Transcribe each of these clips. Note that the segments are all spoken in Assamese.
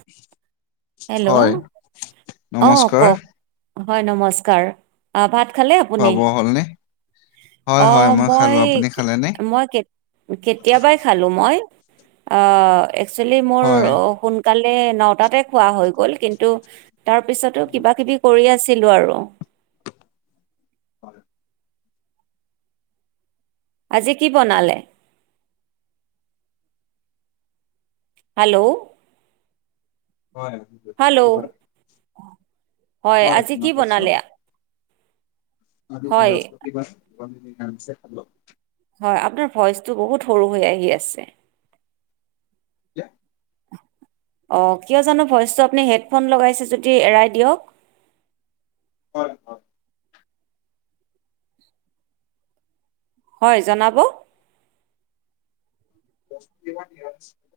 [inaudible] হেল্ল' হয় অ' নমস্কাৰ কওঁক, হয় নমস্কাৰ। অ', ভাত খালে খোৱা আপুনি? বোৱা হ'লনে? হয় হয় অ', মই খালো আপুনি কি খালেনে? মই কে কেতিয়াবাই খালো মই আ একচুয়েলি মোৰ হয় শুন কালে নটাতে খোৱা হৈ গ'ল কিন্তু তাৰ পিছতো কিবা কিবি কৰি আছিলো আৰু। হয়। আজি কি বনালে? হেল্ল'। হয়। হেল্ল'। বৃহস্পতিবাৰ। হয়, আজি আপোনাৰ কি শস্য বনালে? আজি হয় বৃহস্পতিবাৰ [unintelligible] নিৰামিষে খালো। হয়, আপোনাৰ ভইচটো বহুত সৰু হৈ আহি আছে। [inaudible] অ', জানো ভইচটো আপুনি হেড্ৰফোন লগাইছে যদি এৰাই দিয়ক। হয়। হয় হয়, জনাব। [inaudible]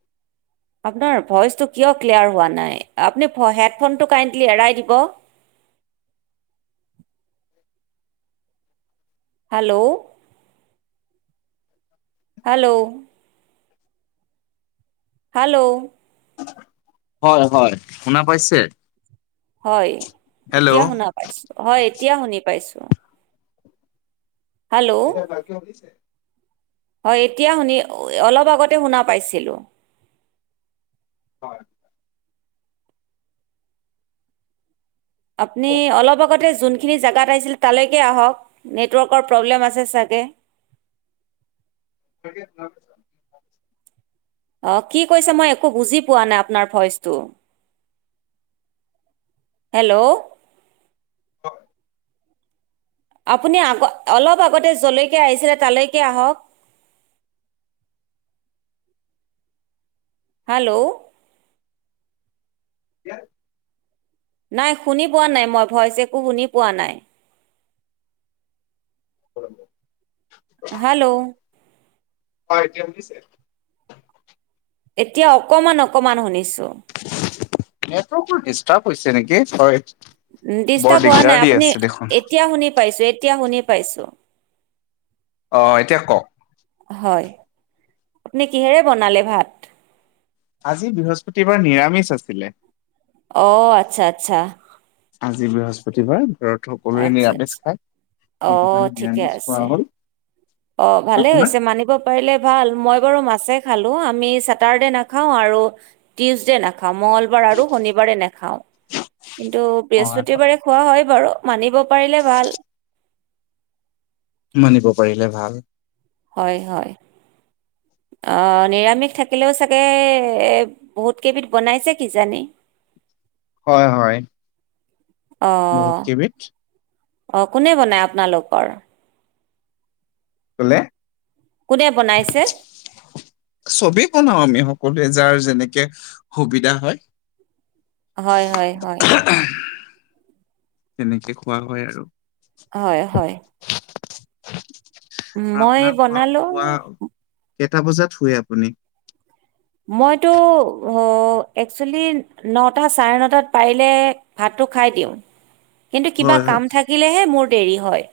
আপোনাৰ ভইচটো কিয় ক্লিয়াৰ হোৱা নাই আপুনি হেডফোনটো কাইণ্ডলি এৰাই দিব। হেল্ল'। হেল্ল'। হেল্ল'। হয়, হয়, শুনা পাইছে? হয়, হেল্ল' এতিয়া শুনা পাইছো, হয় এতিয়া শুনি পাইছো। এতিয়া বাকী [unintelligible] হয়, এতিয়া শুনি অলপ আগতে শুনা পাইছিলোঁ। হয়। আপুনি কওক, অলপ আগতে যোন খিনি জেগাত আহিছিল তালৈকে আহক নেটৱৰ্কৰ প্ৰব্লেম আছে চাগে। [inaudible] অ', কি কৈছে মই একো বুজি পোৱা নাই আপোনাৰ ভইচটো। হেল্ল'। হয়। আপুনি আগত অলপ আগতে যৰ লৈকে আহিছিলে তালৈকে আহক। হেল্ল'। [inaudible] নাই, শুনি পোৱা নাই মই। ভইচ একো শুনি পোৱা নাই। [inaudible] হেল্ল', হয়, এতিয়া শুনিছে? এতিয়া অকমান অকমান শুনিছোঁ। নেটৱৰ্কটো ডিষ্টাৰ্ব হৈছে নেকি? হয়। বৰ ডিষ্টাৰ্ব হোৱা দিগদাৰ নাই, দি আপুনি, আছে দেখোন এতিয়া শুনি পাইছোঁ। এতিয়া শুনি পাইছোঁ। অ', এতিয়া কওঁক। হয়। আপুনি কিহেৰে বনালে ভাত? আজি বৃহস্পতিবাৰ, নিৰামিষ আছিলে। অ', আচ্ছা আচ্ছা। আজি বৃহস্পতিবাৰ, ব্ৰত। সকলোৱে আচ্ছা নিৰামিষ আচ্ছা খায়, অ সেইটো কাৰণে ঠিকে নিৰামিষ আছে খোৱা হ'ল। অ', ভালে আপোনাৰ হৈছে মানিব পাৰিলে ভাল, মই বাৰু মাছে খালোঁ। আমি চাটাৰডে নাখাওঁ আৰু টিউচডে নাখাওঁ। মঙলবাৰ আৰু শনিবাৰে নাখাওঁ। কিন্তু হয় বৃহস্পতিবাৰে খোৱা হয় বাৰু, মানিব পাৰিলে ভাল। মানিব পাৰিলে ভাল। হয়, হয়। অ', নিৰামিষ থাকিলেও চাগে বহুত কেইবিধ বনাইছে কিজানি। হয়, হয়। বহুত অ'। কেইবিধ অ', কোনে বনায় আপোনালোকৰ? কি ক'লে? কোনে বনাইছে? চবেই বনাও আমি, সকলোৱে। যাৰ যেনেকে সুবিধা হয়। হয়, হয়, হয়। [inaudible] তেনেকে খোৱা হয় আৰু। হয়, হয়। আৰু মই আপোনাৰ বনালো পুৱা-পুৱা, কেইটা বজাত শুইয়ে আপুনি? মইতো, অ', একচুৱেলি নটা চাৰে নটাত পাৰিলে ভাতটো খাই দিওঁ। [inaudible] কিন্তু কিবা হয় কাম থাকিলেহে মোৰ দেৰি হয়।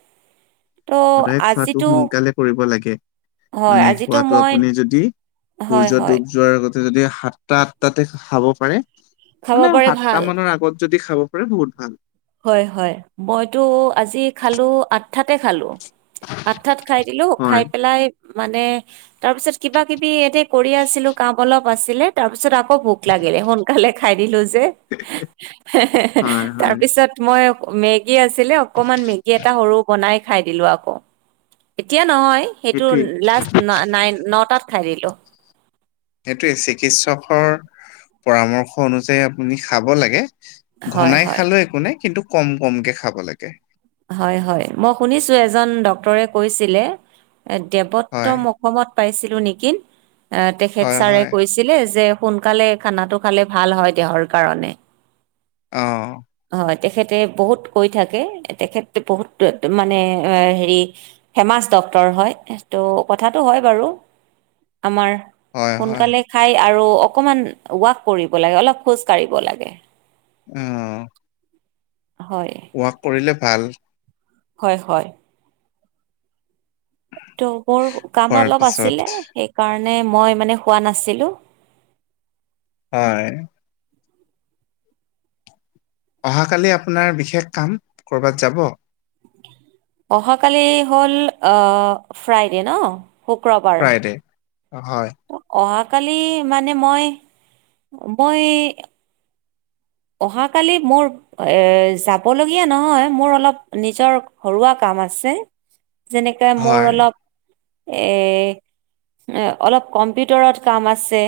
ত' সদায় খোৱাটো আজিতো সোনকালে কৰিব লাগে। হয়, মানে আজিতো খোৱাটো মই আপুনি যদি হয়, সূৰ্য্য হয়, ডুব যোৱাৰ আগতে যদি সাতটা আঠটাতে খাব পাৰে, খাব মানে পাৰে ভাল। সাতটা মানৰ আগত যদি খাব পাৰে বহুত ভাল। হয়, হয়। মইতো আজি খালোঁ, আঠটাতে খালোঁ। আঠটাত খাই দিলোঁ, হয় খাই পেলাই মানে, তাৰ পিছত কিবাকিবি এতে কৰি আছিলোঁ, কাম অলপ আছিলে। তাৰপিছত আ আকৌ ভোক লাগিলে, সোনকালে খাই দিলোঁ যে। হয় [inaudible] তাৰ হয় পিছত মই মেগী আছিলে, অকনমান মেগী এটা সৰু বনাই খাই দিলোঁ আকৌ, এতিয়া নহয় সেইটো সেইটোৱে। লাষ্ট অ-নাইন- নটাত খাই দিলোঁ। সেইটোয়ে চিকিৎসকৰ, পৰামৰ্শ অনুযায়ী আপুনি খাব লাগে। হয় ঘনাই হয় খালেও একো নাই কিন্তু কম-কমকে খাব লাগে। হয়-হয়। মই শুনিছো এজন ডক্তৰে কৈছিলে, হয়, দেৱত্তম- অসমত পাইছিলো নিকি, আঁহ' তেখেত হয়, ছাৰে হয়। কৈছে- ছিলে যে সোনকালে খানাটো খালে ভাল হয় দেহৰ কাৰণে। অঁ'। হয়। তেখেতে বহুত কৈ থাকে, তেখেত বহুত মানে হেৰি- ফেৰ্মাচ ডক্তৰ হয়, ত' কথাটো হয় বাৰু। আমাৰ- হয়, হয়, সোনকালে খাই আৰু অকণমান ৱাক কৰিব লাগে অলপ খোজ কাঢ়িব লাগে। অঁ'। হয়। ৱাক কৰিলে ভাল। হয়-হয়। ত' মোৰ কাম খোৱাৰ অলপ পিছত। আছিলে সেই কাৰণে মই মানে শুৱা নাছিলো। হয়। অহাকালি আপোনাৰ বিশেষ কাম, ক'ৰবাত যাব? অহাকালি হ'ল আঁহ' ফ্ৰাইডে ন'। শুক্ৰবাৰ ফ্ৰাইডে, হয়। অহাকালি মানে মই, মই- অহাকালি মোৰ- এ' যাবলগীয়া নহয়, মোৰ অলপ নিজৰ ঘৰুৱা কাম আছে। যেনেকে মোৰ হয়, অলপ- এ', এ অলপ কম্পিউটাৰত আছে।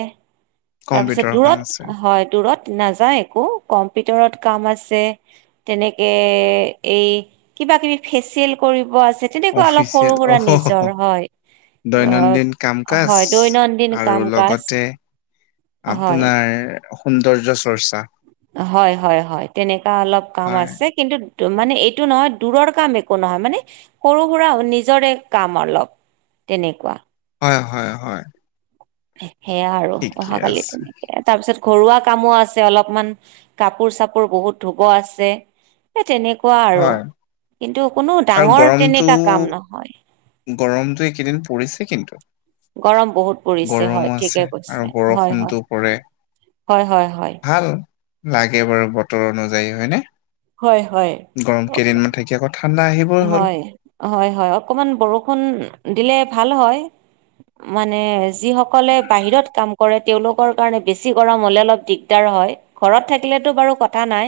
তাৰপিছত কম্পিউটাৰৰ কাম আছে। দূৰত হয়, দূৰত নাযায় একো, কম্পিউটাৰত কাম আছে। তেনেকে এই কিবা-কিবি ফেচিয়েল কৰিব আছে। তেনেকুৱা অলপ অফিচিয়েল সৰু-সুৰা অ' নিজৰ হয়। অহ', দৈনন্দিন কাম কাজ হয়, দৈনন্দিন আৰু কাম-কাজ। লগতে আপোনাৰ সৌন্দৰ্য চৰ্চা। হয়-হয়-হয়, তেনেকা অলপ কাম হয়, আছে। কিন্তু মানে এইটো নহয়, দূৰৰ কাম একো নহয়, মানে সৰু-সুৰা নিজৰে কাম অলপ, তেনেকুৱা। হয়-হয়-হয়। সেয়া আৰু, অহাকালি আছে তেনেকে আৰু। তাৰপিছত ঘৰুৱা কামো আছে অলপমান, কাপোৰ-চাপোৰ বহুত ধূব আছে। সেই তেনেকুৱা আৰু, হয় কিন্তু কোনো আৰু ডাঙৰ গৰমটো তেনেকা কাম নহয়। গৰমটো এইকেদিন পৰিছে কিন্তু। গৰম বহুত পৰিছে হয়, গৰমো আছে ঠিকে আৰু কৈছে, বৰষুণটো হয়-হয়। পৰে হয়-হয়-হয়। ভাল লাগে বাৰু বতৰ অনুযায়ী হয় নে, হয়, হয়। গৰম কেইদিন অকমান মান থাকি আকৌ ঠাণ্ডা আহিব। হয়। হয়-হয়। অকণমান বৰষুণ দিলে ভাল হয়, মানে- যি সকলে বাহিৰত কাম কৰে- তেওঁলোকৰ কাৰণে বেছি গৰম হ'লে দিগদাৰ হয়, ঘৰত থাকিলেটো বাৰু কথা নাই।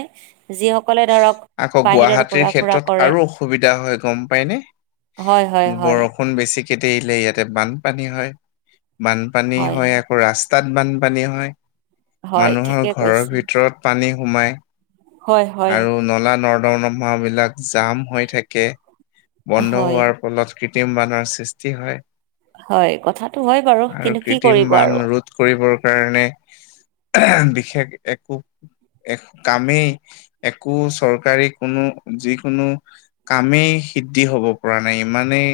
যিসকলে ধৰক' আকৌ বাহিৰত গুৱাহাটীৰ ঘূৰা-ফুৰা ক্ষেত্ৰত কৰে। আৰু অসুবিধা হয় গম পায় নে। হয় হয় হয় বৰ- ষুণ বেছিকে দিলে ইয়াতে বানপানী হয়। বানপানী হয় আকৌ ৰাস্তাত বানপানী হয় হয় মানুহৰ ঠিকে ঘৰৰ কৈছে ভিতৰত পানী সোমায় হয় হয় আৰু নলা নৰ্দমা বিলাক জাম হৈ থাকে, বন্ধ হয় হোৱাৰ ফলত কৃত্ৰিম বানৰ সৃষ্টি হয়। হয় কথাটো হয় বাৰু, আৰু কিন্তু কি কৃত্ৰিম কৰিব বান আৰু? ৰোধ কৰিবৰ কাৰণে বিশেষ একো কামেই একো চৰকাৰী কোনো যি কোনো কামেই সিদ্ধি হব পৰা নাই ইমানেই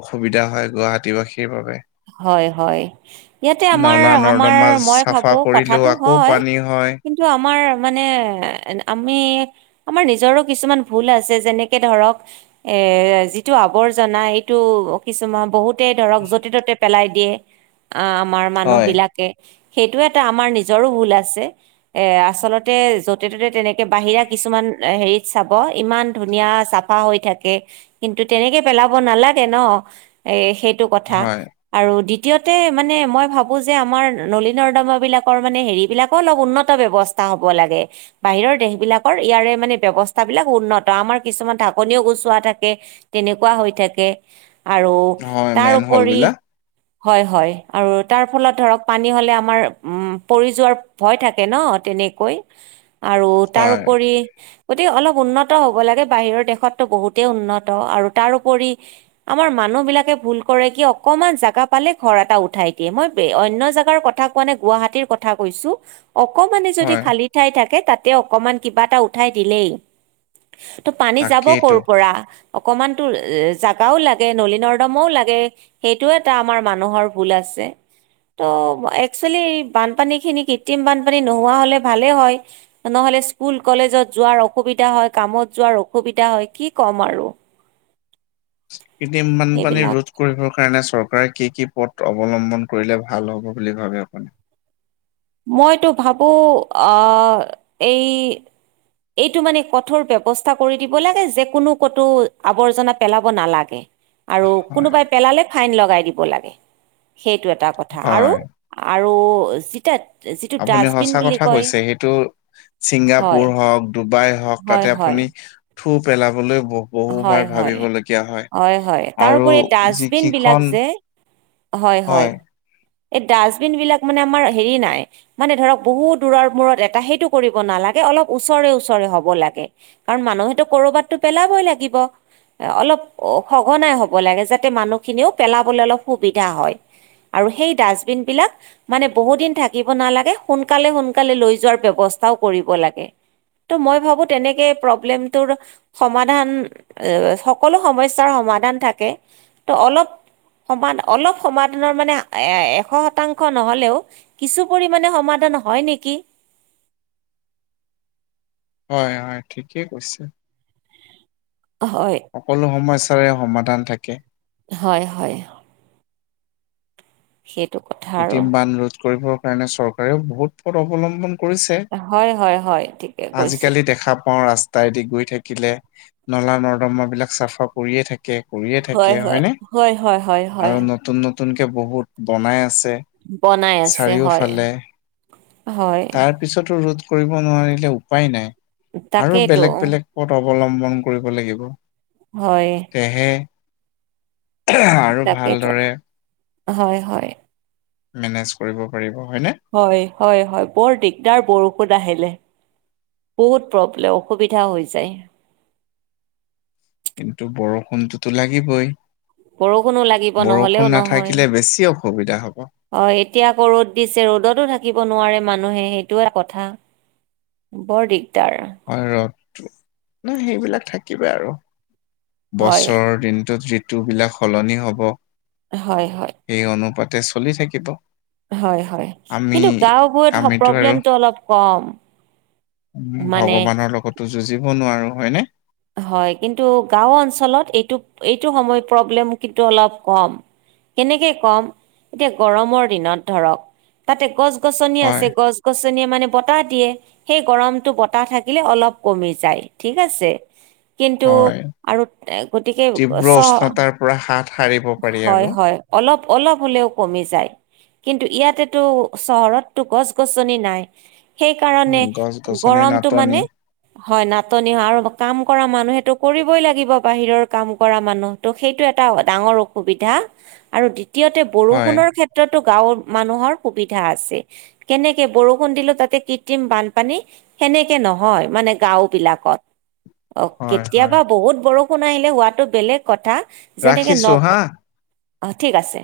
অসুবিধা হয় গুৱাহাটীবাসীৰ বাবে। হয় হয়। ইয়াতে আমাৰ নলা আমাৰ নৰ্দমা মই চাফা ভাবো কৰিলেও কথাটো আকৌ হয়। পানী হয়। কি আমাৰ মানে আমি আমাৰ নিজৰো কিছুমান ভুল আছে যেনেকে ধৰক এ যিটো আৱৰ্জনা এইটো কিছুমান বহুত ধৰক যতে, ত'তে পেলাই দিয়ে আমাৰ মানুহ হয় বিলাকে সেইটো এটা আমাৰ নিজৰো ভুল আছে। এ আচলতে যতে ত'তে তেনেকে বাহিৰা কিছুমান হেৰিত চাব ইমান ধুনীয়া চাফা চাফা হৈ থাকে কিন্তু তেনেকে পেলাব নালাগে ন এ সেইটো কথা হয় আৰু দ্বিতীয়তে মানে মই ভাবো যে আমাৰ নলা নৰ্দমা বিলাকৰ মানে হেৰিবিলাক অলপ উন্নত ব্যৱস্থা হ'ব লাগে। বাহিৰৰ দেশ বিলাকৰ ইয়াৰে মানে ব্যৱস্থাবিলাক উন্নত আমাৰ কিছুমান ঢাকনিও গুচোৱা থাকে তেনেকুৱা হৈ থাকে। আৰু হয় মেন হল তাৰুপৰি বিলাক হয় হয়। আৰু তাৰ ফলত ধৰক পানী হ'লে আমাৰ উ পৰি যোৱাৰ ভয় থাকে ন তেনেকৈ আৰু তাৰ হয় ওপৰি গতিকে অলপ উন্নত হ'ব লাগে। বাহিৰৰ দেশতো বহুতেই উন্নত। আৰু তাৰপৰি আমাৰ মানুহ বিলাকে ভুল কৰে কিয়? অকণমান জেগা পালে ঘৰ এটা উঠাই দিয়ে, মই অন্য জাগাৰ কথা কোৱা নে গুৱাহতিীৰ কথা কৈছো অকমান যদি হয় খালী ঠাই থাকে তাতে অকমান কিবা এটা উঠাই দিলেই। ত' পানী যাব তাকেইতো। কৰ' পৰা? অকণমান টো জাগাও লাগে, নলা নৰ্দমা ও লাগে। সেইটো এটা আমাৰ মানুহৰ ভুল আছে। ত' একচুৱেলি বানপানীখিনি কৃত্ৰিম বানপানী নোহোৱা হ'লে ভালেই হয়। নহ'লে স্কুল, কলেজত যোৱাৰ অসুবিধা হয় কামত যোৱাৰ অসুবিধা হয় কি ক'ম আৰু কৃত্ৰিম বানপানী সেইবিলাক ৰোধ কৰিবৰ কাৰণে চৰকাৰে কি কি পথ অৱলম্বন কৰিলে ভাল হ'ব বুলি ভাবে আপুনি? মইতো ভাবো আহ এই এইটো মানে কঠোৰ ব্যৱস্থা কৰি দিব লাগে যে কোনো কতো আৱৰ্জনা পেলাব নালাগে। আৰু হয়। কোনোবাই পেলালে ফাইন লগাই দিব লাগে। সেইটো এটা কথা আৰু হয়, আৰু যেতিয়া যিটো আপুনি ডাষ্টবিন সঁচা বুলি কথা কয় কৈছে সেইটো হয় ছিংগাপুৰ হওক ডুবাই হওক হয় তাতে হয় আপুনি থু পেলাবলৈ বহ হয় হয়। হয় হয়। তাৰ আৰু উপৰি যি ডাষ্টবিন বিলাক কিখন যে হয় হয় এই ডাষ্টবিন বিলাক মানে আমাৰ হেৰি নাই। মানে ধৰক বহুত দূৰৰ মূৰত এটা সেইটো কৰিব নালাগে অলপ ওচৰে ওচৰে হব লাগে। কাৰণ মানুহেতো কৰবাততো পেলাবই লাগিব। এ অলপ সঘনাই হব লাগে। যাতে মানুহখিনিও পেলাবলে অলপ সুবিধা হয়। আৰু সেই ডাষ্টবিন বিলাক- মানে বহু দিন থাকিব নালাগে, সোনকালে সোনকালে লৈ যোৱাৰ ব্যৱস্থাও কৰিব লাগে। ত' ময় ভাবো তেনেকে প্ৰব্লেমটোৰ সমাধান- অঁ সকলো সমস্যাৰ সমাধান থাকে, ত' অলপ- সমান অলপ সমাধানৰ মানে এশ শতাংশ নহ'লেও- কিছু পৰিমানে সমাধান হয় নেকি? হয় হয়, ঠিকেই কৈছে। হয়। সকলো সমস্যাৰে সমাধান থাকে। হয় হয়। সেইটো কথা। আৰু কৃত্ৰিম বান ৰোধ কৰিবৰ কাৰণে চৰকাৰেও বহুত পথ অৱলম্বন- কৰিছে। হয় হয় হয় ঠিকে কৈছে আজিকালি দেখা পাওঁ ৰাস্ত- তাইদি গৈ থাকিলে নলা-নৰ্দমা বিলাক চাফা কৰিয়েই থাক- কে কৰিয়ে হয় থাকে হয় হয়নে? হয় হয় হয় হয় আৰু নতুন নতুনকে বহুত বনাই আছে। বনাই আছে হয়, চাৰিওফালে। হয়। তাৰ পিছতো ৰোধ কৰিব নোৱাৰিলে উপায়ে নাই আৰু তাকেইতো বেলেগ বেলেগ- পথ অৱলম্বন কৰিব লাগিব। হয়। তেহে আৰু তাকেইতো ভালদৰে- হয় হয়। মেনেজ কৰিব পাৰিব, হয়নে? হয় হয় হয়, বৰ দিগদাৰ বৰষুণ আহিলে। বহুত প্ৰব্লেম, অসুবিধা হৈ যায়। কিন্তু বৰষুণটোটো লাগিবই। বৰষুণো লাগিব নহলেও বৰষুণ নহয় নাথাকিলে বেছি অসুবিধা হব। হয় এতিয়া আকৌ ৰ'দ দিছে, ৰ'দতো থাকিব নোৱাৰে মানুহে সেইটোও কথা। বৰ দিগদাৰ। হয় ৰদটো, ন সেইবিলাক থাকিবই আৰু। হয় বছৰ দিনটোত ঋতুবিলাক সলনি হব। হয় হয়। সেই অনুপাতে চলি থাকিব। হয় হয়, আমি কিন্তু গাওঁবোৰত হক আমিতো প্ৰব্লেমটো অলপ কম। উম' মানে ভগৱানৰ লগতো যুঁজিব নোৱাৰো, হয়নে? হয়, কিন্তু গাঁও অঞ্চলত এইটো এইটো সময় প্ৰব্লেম কিন্তু অলপ কম। কেনেকে কম? এতিয়া গৰমৰ দিনত ধৰক তাতে গছ-গছনি হয় আছে, গছ- গছনিয়ে মানে বতাহ দিয়ে, সেই গৰমটো বতাহ থাকিলে অলপ কমি যায় ঠিক আছে। কিন্তু হয় আৰু গতিকে তীব্ৰ চ উষ্ণতাৰ পৰা হাত সাৰিব পাৰি হয়, আৰু হয়। অলপ অলপ হ'লেও কমি যায়। কিন্তু ইয়াতেটো চহৰতটো গছ-গছনি নাই। সেইকাৰণে গছ গছনি গৰমটো নাটনি মানে হয় নাটনি হয়, আৰু- কাম কৰা মানুহেটো কৰিবই লাগিব বাহিৰৰ কাম কৰা মানুহ তো সেইটো এটা ডাঙৰ অসুবিধা। আৰু দ্বিতীয়তে হয় বৰষুণৰ ক্ষেত্ৰতো গাঁওৰ মানুহৰ সুবিধা আছে। কেনেকে বৰষুণ দিলো তাতে কৃত্ৰিম বানপানী- সেনেকে নহয় মানে গাঁও বিলাকত। অ' হয় হয় কেতিয়াবা বহুত বৰষুণ আহিলে হোৱাটো বেলেগ কথা। যেনেকে ৰাখিছো হা নক অঁ ঠিক আছে।